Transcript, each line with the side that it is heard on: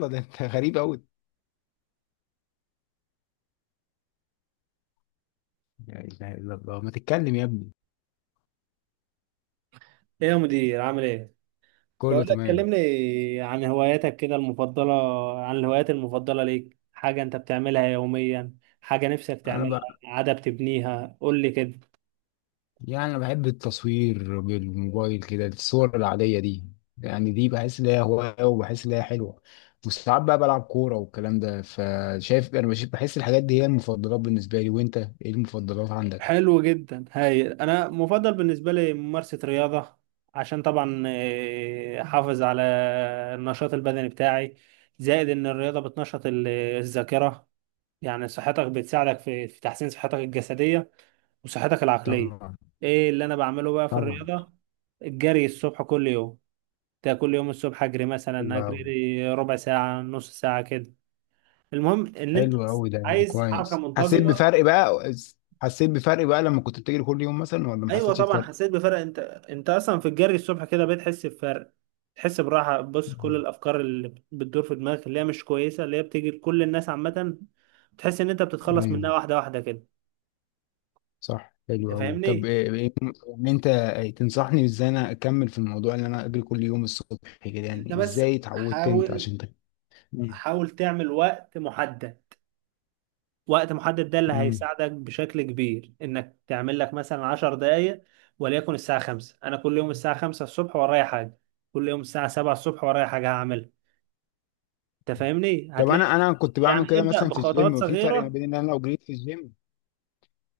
left: ده انت غريب قوي. لا اله الا الله، ما تتكلم يا ابني.
right: ايه يا مدير عامل ايه؟ بقول
left: كله
right: لك
left: تمام.
right: كلمني عن هواياتك كده المفضله، عن الهوايات المفضله ليك. حاجه انت بتعملها يوميا، حاجه نفسك
left: انا
right: تعملها
left: بقى،
right: عاده بتبنيها، قول لي كده.
left: يعني انا بحب التصوير بالموبايل كده الصور العاديه دي. يعني دي بحس ان هي هوايه، وبحس ان هي حلوه. وساعات بقى بلعب كوره والكلام ده، فشايف بحس الحاجات دي هي المفضلات بالنسبه لي. وانت ايه المفضلات عندك؟
right: حلو جدا. هاي انا مفضل بالنسبه لي ممارسه رياضه، عشان طبعا احافظ على النشاط البدني بتاعي، زائد ان الرياضه بتنشط الذاكره. يعني صحتك بتساعدك في تحسين صحتك الجسديه وصحتك العقلية.
left: طبعا.
right: ايه اللي انا بعمله بقى في
left: طبعا.
right: الرياضة؟ الجري الصبح كل يوم. ده كل يوم الصبح اجري،
left: حلو
right: مثلا اجري
left: قوي.
right: لي ربع ساعة نص ساعة كده. المهم ان انت
left: حلو قوي، ده يعني
right: عايز حركة
left: كويس. حسيت
right: منتظمة.
left: بفرق بقى؟ حسيت بفرق بقى لما كنت بتجري كل يوم مثلا، ولا ما
right: ايوه
left: حسيتش
right: طبعا
left: بفرق؟
right: حسيت بفرق. انت انت اصلا في الجري الصبح كده بتحس بفرق، تحس براحة. بص، كل
left: مم.
right: الافكار اللي بتدور في دماغك اللي هي مش كويسة، اللي هي بتيجي لكل الناس عامة، تحس ان انت بتتخلص
left: ايوه
right: منها واحدة واحدة كده.
left: صح، حلو
right: انت
left: أوي. طب
right: فاهمني؟
left: إن أنت تنصحني إزاي أنا أكمل في الموضوع، إن أنا أجري كل يوم الصبح كده؟
right: انت
left: يعني
right: بس
left: إزاي اتعودت أنت
right: حاول،
left: عشان تك...؟ مم.
right: تعمل وقت محدد. وقت محدد ده اللي
left: مم.
right: هيساعدك بشكل كبير، انك تعمل لك مثلا 10 دقائق، وليكن الساعة 5. انا كل يوم الساعة 5 الصبح ورايا حاجة، كل يوم الساعة 7 الصبح ورايا حاجة هعملها. انت فاهمني؟
left: طب أنا
right: هتلاقي،
left: أنا كنت بعمل
right: يعني
left: كده
right: ابدأ
left: مثلا في الجيم،
right: بخطوات
left: وفي فرق ما
right: صغيرة.
left: بين إن أنا لو جريت في الجيم.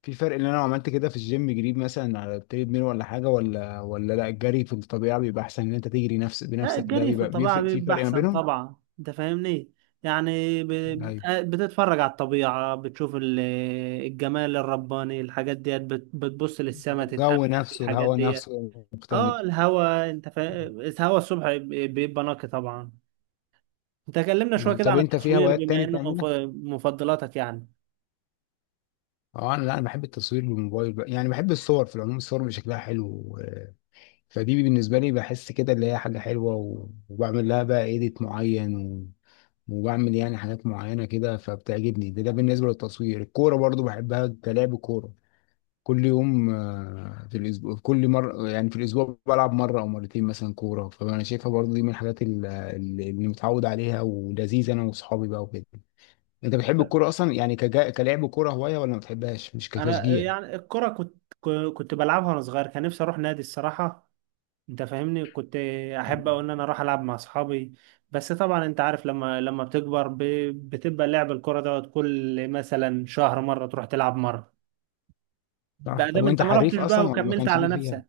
left: في فرق إن أنا لو عملت كده في الجيم، جريت مثلا على التريد ميل ولا حاجة، ولا لا، الجري في الطبيعة بيبقى أحسن. إن أنت تجري نفس
right: لا،
left: بنفسك ده
right: الجري في
left: بيبقى
right: الطبيعة
left: بيفرق، في
right: بيبقى
left: فرق ما
right: احسن
left: بينهم.
right: طبعا. انت فاهمني؟ يعني ب...
left: ايوه.
right: آه، بتتفرج على الطبيعة، بتشوف الجمال الرباني. الحاجات ديت بتبص للسما،
left: الجو
right: تتأمل في
left: نفسه،
right: الحاجات
left: الهواء
right: ديت.
left: نفسه
right: اه،
left: مختلف.
right: الهوا الهوا الصبح بيبقى نقي طبعا. انت كلمنا شويه
left: آه.
right: كده
left: طب
right: عن
left: أنت في
right: التصوير
left: هوايات
right: بما
left: تاني
right: انه من
left: بتعملها؟
right: مفضلاتك يعني.
left: اه انا، لا انا بحب التصوير بالموبايل بقى. يعني بحب الصور في العموم، الصور اللي شكلها حلو فدي بالنسبه لي بحس كده اللي هي حاجه حلوه، وبعمل لها بقى ايديت معين، و... وبعمل يعني حاجات معينه كده فبتعجبني. ده بالنسبه للتصوير. الكوره برضو بحبها، كلعب كوره كل يوم. آه، في الاسبوع، كل مره يعني في الاسبوع بلعب مره او مرتين مثلا كوره. فانا شايفها برضو دي من اللي متعود عليها ولذيذه، انا واصحابي بقى وكده. انت بتحب الكوره اصلا؟ يعني كلعب كوره هوايه، ولا ما بتحبهاش مش
right: انا
left: كتشجيع؟
right: يعني الكره كنت، كنت بلعبها وانا صغير، كان نفسي اروح نادي الصراحه. انت فاهمني؟ كنت احب
left: مم.
right: أوي ان انا اروح العب مع اصحابي. بس طبعا انت عارف، لما بتكبر بتبقى لعب الكره دوت كل مثلا شهر مره، تروح تلعب مره،
left: صح.
right: بقى
left: طب
right: دام انت
left: وانت
right: ما
left: حريف
right: رحتش بقى
left: اصلا، ولا ما
right: وكملت
left: كانش
right: على
left: ليك فيها؟
right: نفسك.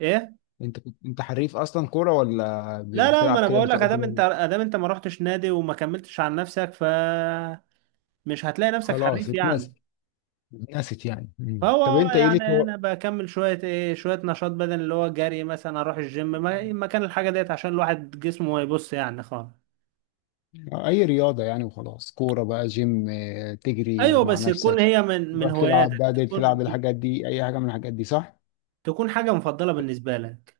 right: ايه؟
left: انت كنت، انت حريف اصلا كوره، ولا
right: لا لا، ما
left: بتلعب
right: انا
left: كده
right: بقول لك،
left: بتقضي
right: ادام
left: وقت؟
right: انت ادام انت ما رحتش نادي وما كملتش على نفسك، ف مش هتلاقي نفسك
left: خلاص
right: حريف يعني.
left: اتنست. اتنست يعني. طب
right: هو
left: انت ايه ليك
right: يعني
left: هو؟
right: انا بكمل شويه ايه، شويه نشاط بدني، اللي هو جري، مثلا اروح الجيم مكان الحاجه ديت، عشان الواحد جسمه ما يبص يعني خالص.
left: آه، اي رياضه يعني وخلاص، كوره بقى، جيم، آه، تجري
right: ايوه،
left: مع
right: بس تكون
left: نفسك،
right: هي من
left: تروح تلعب.
right: هواياتك،
left: بدل تلعب
right: تكون
left: الحاجات دي اي حاجه من الحاجات دي، صح.
right: حاجه مفضله بالنسبه لك.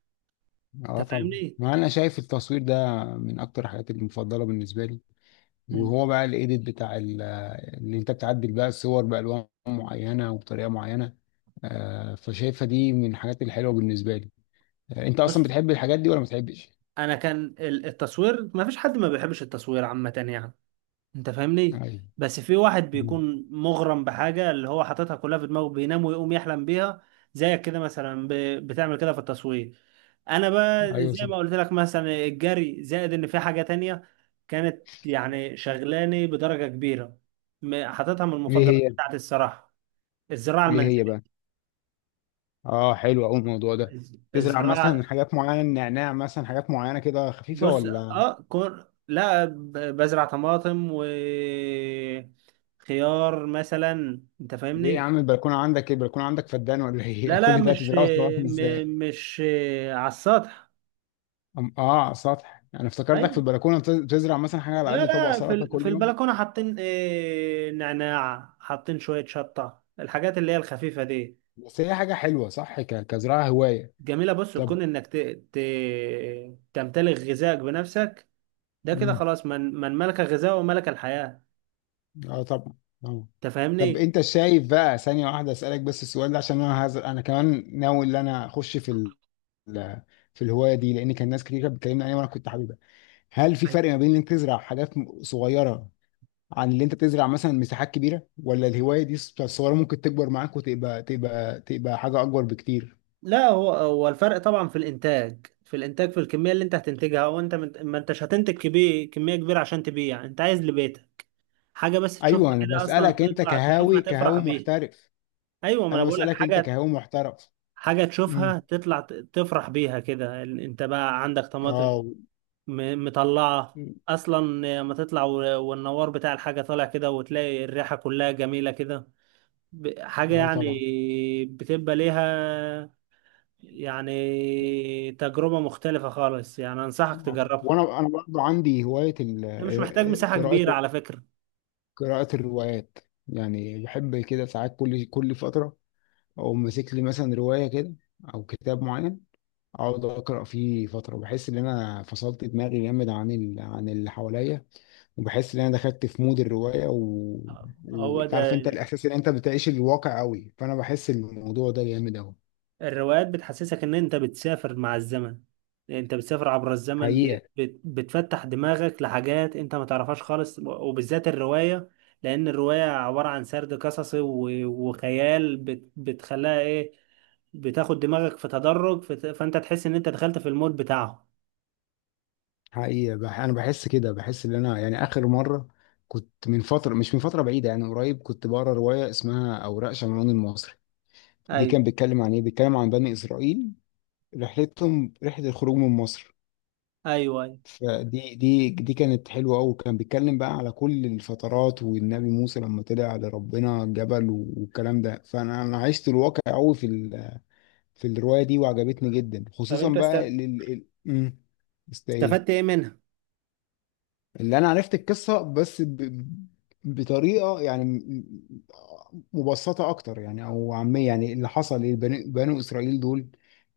left: اه
right: انت
left: طبعا،
right: فاهمني؟
left: ما انا شايف التصوير ده من اكتر الحاجات المفضله بالنسبه لي.
right: مم.
left: وهو بقى الايديت اللي انت بتعدل بقى الصور بألوان معينة وبطريقة معينة. آه، فشايفها دي من الحاجات الحلوة بالنسبة لي. آه، انت
right: بص،
left: اصلا بتحب الحاجات دي، ولا ما بتحبش؟
right: انا كان التصوير ما فيش حد ما بيحبش التصوير عامه يعني. انت فاهمني؟
left: ايوه.
right: بس في واحد
left: مم.
right: بيكون مغرم بحاجة اللي هو حاططها كلها في دماغه، بينام ويقوم يحلم بيها. زيك كده مثلا بتعمل كده في التصوير. انا بقى
left: ايوه
right: زي
left: صح.
right: ما قلت لك، مثلا الجري، زائد ان في حاجة تانية كانت يعني شغلاني بدرجة كبيرة، حاططها من
left: ايه
right: المفضلات
left: هي؟
right: بتاعتي الصراحة. الزراعة
left: ايه هي
right: المنزلية.
left: بقى؟ اه حلو قوي الموضوع ده. تزرع مثلا
right: الزراعة،
left: حاجات معينة، نعناع مثلا، حاجات معينة كده خفيفة
right: بص،
left: ولا؟
right: اه كون، لا بزرع طماطم وخيار مثلا. انت
left: ليه يا
right: فاهمني؟
left: عم، البلكونة عندك ايه؟ البلكونة عندك فدان ولا ايه؟
right: لا لا،
left: كل ده
right: مش
left: هتزرعه طبعا ازاي؟
right: م- مش على السطح.
left: اه على السطح، انا افتكرتك في
right: ايوه،
left: البلكونة بتزرع مثلا حاجة على
right: لا
left: قد طبق
right: لا، في
left: سلطة كل
right: في
left: يوم.
right: البلكونه حاطين نعناع، حاطين شويه شطه، الحاجات اللي هي الخفيفه دي.
left: بس هي حاجة حلوة صح، كزراعة هواية.
right: جميله، بص
left: طب
right: تكون انك ت... تمتلك غذائك بنفسك. ده كده
left: امم.
right: خلاص، من ملك الغذاء وملك الحياه.
left: اه طبعا. اه.
right: انت
left: طب
right: فاهمني؟
left: انت شايف بقى، ثانية واحدة اسألك بس السؤال ده عشان انا كمان ناوي ان انا اخش في ال... في الهواية دي، لان كان ناس كتير كانت بتكلمني عليها وانا كنت حاببها. هل في
right: أيوة.
left: فرق ما بين انك تزرع صغيرة، عن اللي انت تزرع مثلا مساحات كبيرة؟ ولا الهواية دي الصغيرة ممكن تكبر معاك وتبقى تبقى حاجة اكبر بكتير؟
right: لا، هو الفرق طبعا في الانتاج، في الكميه اللي انت هتنتجها. وانت ما انتش هتنتج كبير، كميه كبيره عشان تبيع، انت عايز لبيتك حاجة بس
left: ايوه.
right: تشوفها
left: انا
right: كده، أصلا
left: بسألك انت
right: تطلع تشوفها
left: كهاوي،
right: تفرح
left: كهاوي
right: بيها.
left: محترف.
right: أيوة، ما أنا
left: انا
right: بقول لك،
left: بسألك انت
right: حاجة
left: كهاوي محترف.
right: حاجة تشوفها
left: مم.
right: تطلع تفرح بيها كده. أنت بقى عندك طماطم
left: اه.
right: مطلعة أصلا، لما تطلع، و- والنوار بتاع الحاجة طالع كده، وتلاقي الريحة كلها جميلة كده، حاجة
left: اه
right: يعني
left: طبعا.
right: بتبقى ليها يعني تجربة مختلفة خالص. يعني أنصحك
left: آه.
right: تجربها.
left: وانا، انا برضه عندي هوايه ال-،
right: مش محتاج
left: آه،
right: مساحة
left: قراءه.
right: كبيرة على فكرة.
left: قراءه الروايات. يعني بحب كده ساعات، كل فتره، او ماسك لي مثلا روايه كده، او كتاب معين، اقعد اقرا فيه فتره، بحس ان انا فصلت دماغي جامد عن ال... عن اللي حواليا. وبحس ان انا دخلت في مود الروايه و...
right: هو ده،
left: وتعرف انت الاحساس ان انت بتعيش الواقع قوي، فانا بحس الموضوع ده جامد قوي.
right: الروايات بتحسسك ان انت بتسافر مع الزمن، انت بتسافر عبر الزمن،
left: حقيقه.
right: بتفتح دماغك لحاجات انت ما تعرفهاش خالص، وبالذات الرواية، لان الرواية عبارة عن سرد قصصي و- وخيال، بتخليها ايه، بتاخد دماغك في تدرج، فانت تحس ان انت دخلت في المود بتاعه.
left: حقيقة، بح أنا بحس كده، بحس إن أنا يعني آخر مرة كنت من فترة، مش من فترة بعيدة يعني، قريب كنت بقرا رواية اسمها أوراق شمعون المصري. دي
right: ايوه
left: كان بيتكلم عن إيه؟ بيتكلم عن بني إسرائيل، رحلتهم رحلة الخروج من مصر.
right: ايوه. ايوه،
left: فدي، دي كانت حلوة أوي. كان بيتكلم بقى على كل الفترات، والنبي موسى لما طلع لربنا الجبل والكلام ده. فأنا، أنا عشت الواقع أوي في ال- في الرواية دي، وعجبتني جدا،
right: طب
left: خصوصا
right: انت
left: بقى لل... ال-، است إيه؟
right: استفدت ايه منها؟
left: اللي انا عرفت القصه بس ب... بطريقه يعني مبسطه اكتر يعني، او عاميه يعني. اللي حصل لبني بنو اسرائيل دول،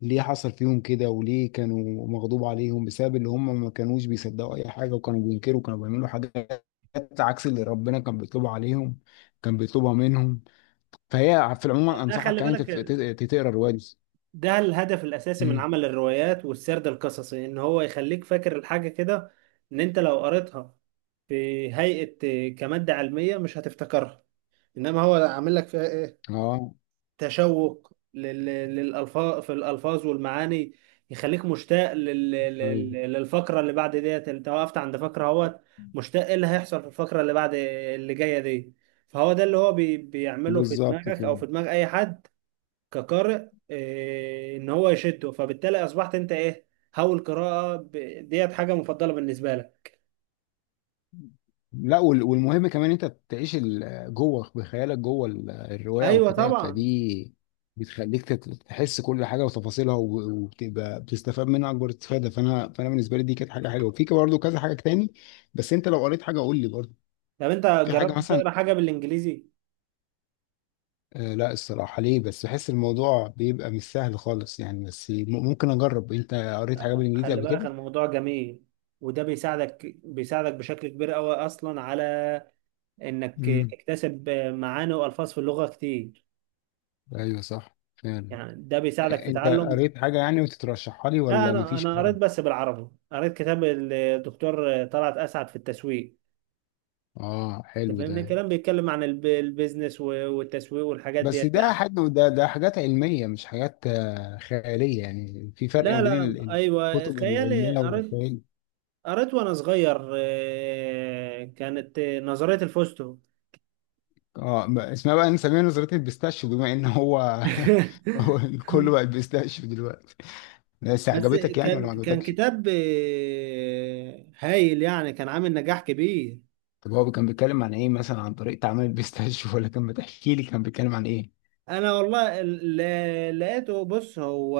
left: ليه حصل فيهم كده، وليه كانوا مغضوب عليهم، بسبب اللي هم ما كانوش بيصدقوا اي حاجه، وكانوا بينكروا، كانوا بيعملوا حاجات عكس اللي ربنا كان بيطلبها عليهم، كان بيطلبها منهم. فهي في العموم
right: ما هو ده،
left: انصحك
right: خلي
left: يعني
right: بالك،
left: تقرا الروايه دي.
right: ده الهدف الأساسي من
left: مم.
right: عمل الروايات والسرد القصصي، إن هو يخليك فاكر الحاجة كده. إن أنت لو قريتها في هيئة كمادة علمية، مش هتفتكرها. إنما هو عامل لك فيها إيه،
left: اه.
right: تشوق للألفاظ، في الألفاظ والمعاني، يخليك مشتاق
left: أيوة.
right: للفقرة اللي بعد ديت. أنت وقفت عند فقرة اهوت، مشتاق إيه اللي هيحصل في الفقرة اللي بعد، اللي جاية دي. فهو ده اللي هو بيعمله في
left: بالظبط
right: دماغك،
left: كده.
right: أو في دماغ أي حد كقارئ، ان هو يشده، فبالتالي اصبحت انت ايه، هو القراءه ديت حاجه مفضله بالنسبه لك.
left: لا وال-، والمهم كمان انت بتعيش ال- جوه بخيالك، جوه ال- الروايه او
right: ايوه
left: الكتاب.
right: طبعا.
left: فدي بتخليك تحس كل حاجه وتفاصيلها، وبتبقى بتستفاد منها اكبر استفاده. فانا بالنسبه لي دي كانت حاجه حلوه، في برضه كذا حاجه تاني. بس انت لو قريت حاجه قول لي برضه.
right: طب انت
left: في حاجه
right: جربت
left: مثلا؟
right: تقرا حاجه بالانجليزي؟
left: آه، لا الصراحه، ليه بس، بحس الموضوع بيبقى مش سهل خالص يعني، بس ممكن اجرب. انت قريت حاجه بالانجليزي
right: خلي
left: قبل
right: بالك
left: كده؟
right: الموضوع جميل، وده بيساعدك بشكل كبير قوي اصلا على انك
left: امم.
right: تكتسب معاني والفاظ في اللغه كتير.
left: ايوه صح فعلا.
right: يعني ده بيساعدك
left: آه،
right: في
left: انت
right: تعلم.
left: قريت حاجه يعني وتترشحها لي،
right: لا،
left: ولا
right: انا
left: مفيش
right: انا
left: حاجه؟
right: قريت بس بالعربي، قريت كتاب الدكتور طلعت اسعد في التسويق.
left: اه
right: انت
left: حلو ده.
right: فاهمني؟ كلام بيتكلم عن البيزنس و- والتسويق والحاجات
left: بس
right: ديت
left: ده
right: يعني.
left: حاجة، ده حاجات علمية مش حاجات آه، خيالية يعني. في فرق ما
right: لا
left: بين
right: لا،
left: ال- ال-
right: ايوه
left: الكتب
right: خيالي
left: العلمية
right: قريت،
left: والخيال.
right: قريت وانا صغير كانت نظرية الفوستو.
left: اه اسمها بقى نسميها نظرية البيستاشيو بما ان هو هو كله بقى البيستاشيو دلوقتي. بس
right: بس
left: عجبتك يعني، ولا
right: كان،
left: ما عجبتكش؟
right: كتاب هايل يعني، كان عامل نجاح كبير.
left: طب هو كان بيتكلم عن ايه مثلا، عن طريقة عمل البيستاشيو؟ ولا كان بتحكي لي كان بيتكلم عن ايه؟
right: انا والله، لقيته. بص، هو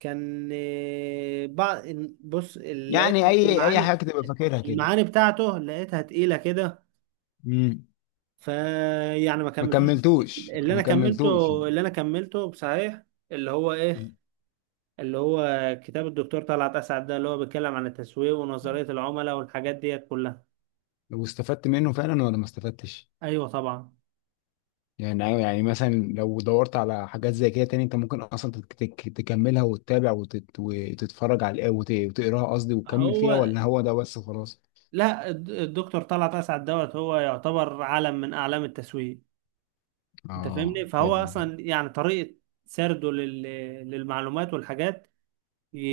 right: كان بعض، بص لقيت
left: يعني اي
right: المعاني،
left: حاجة تبقى فاكرها كده.
right: المعاني بتاعته لقيتها تقيلة كده،
left: امم.
right: فيعني ما
left: ما
right: كملتوش.
left: كملتوش
right: اللي انا
left: ما
right: كملته،
left: كملتوش
right: بصحيح، اللي هو ايه، اللي هو كتاب الدكتور طلعت اسعد ده، اللي هو بيتكلم عن التسويق ونظرية العملاء والحاجات ديت كلها.
left: واستفدت منه فعلا، ولا ما استفدتش؟
right: ايوه طبعا.
left: يعني أيوة، يعني مثلا لو دورت على حاجات زي كده تاني، انت ممكن اصلا تكملها وتتابع وتت... وتتفرج على وت... وتقراها قصدي، وتكمل فيها،
right: هو،
left: ولا هو ده بس خلاص؟
right: لا الدكتور طلعت اسعد دوت هو يعتبر علم من اعلام التسويق. انت
left: اه
right: فاهمني؟ فهو
left: حلو ده.
right: اصلا يعني طريقة سرده للمعلومات والحاجات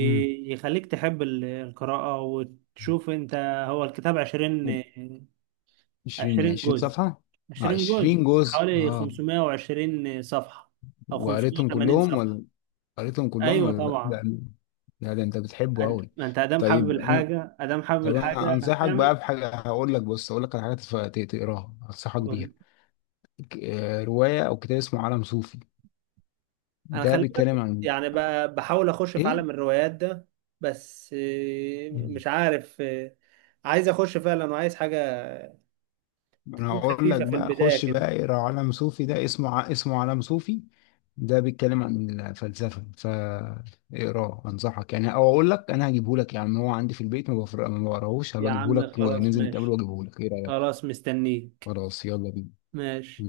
left: امم.
right: يخليك تحب القراءة وتشوف انت. هو الكتاب 20،
left: 20، 20
right: جزء،
left: صفحة؟ اه
right: 20 جزء
left: 20 جزء،
right: حوالي
left: اه.
right: 520 صفحة، أو
left: وقريتهم
right: 580
left: كلهم
right: صفحة.
left: ولا؟ قريتهم كلهم
right: أيوة
left: ولا؟ لا
right: طبعا.
left: ده، لا ده انت بتحبه
right: أنت،
left: قوي.
right: ما أنت أدام حابب
left: طيب انا،
right: الحاجة،
left: طب انا انصحك بقى
right: هتعمل.
left: بحاجه، هقول لك، بص هقول لك على حاجه تقراها، انصحك بيها.
right: قول.
left: آه، روايه او كتاب اسمه عالم صوفي.
right: أنا
left: ده
right: خلي
left: بيتكلم
right: بالك،
left: عن
right: يعني بحاول أخش في
left: ايه؟
right: عالم الروايات ده، بس
left: مم.
right: مش عارف، عايز أخش فعلا، وعايز حاجة
left: انا
right: تكون
left: هقول لك
right: خفيفة في
left: بقى،
right: البداية
left: خش
right: كده.
left: بقى اقرا عالم صوفي. ده اسمه اسمه عالم صوفي. ده بيتكلم عن الفلسفه، فاقراه انصحك يعني. او اقول لك، انا هجيبه لك يعني، هو عندي في البيت، ما بفرق ما بقراهوش،
right: يا
left: هبقى اجيبه
right: عم
left: لك،
right: خلاص
left: وننزل نتقابل
right: ماشي.
left: واجيبه لك. ايه رايك؟
right: خلاص مستنيك.
left: خلاص يلا بينا.
right: ماشي.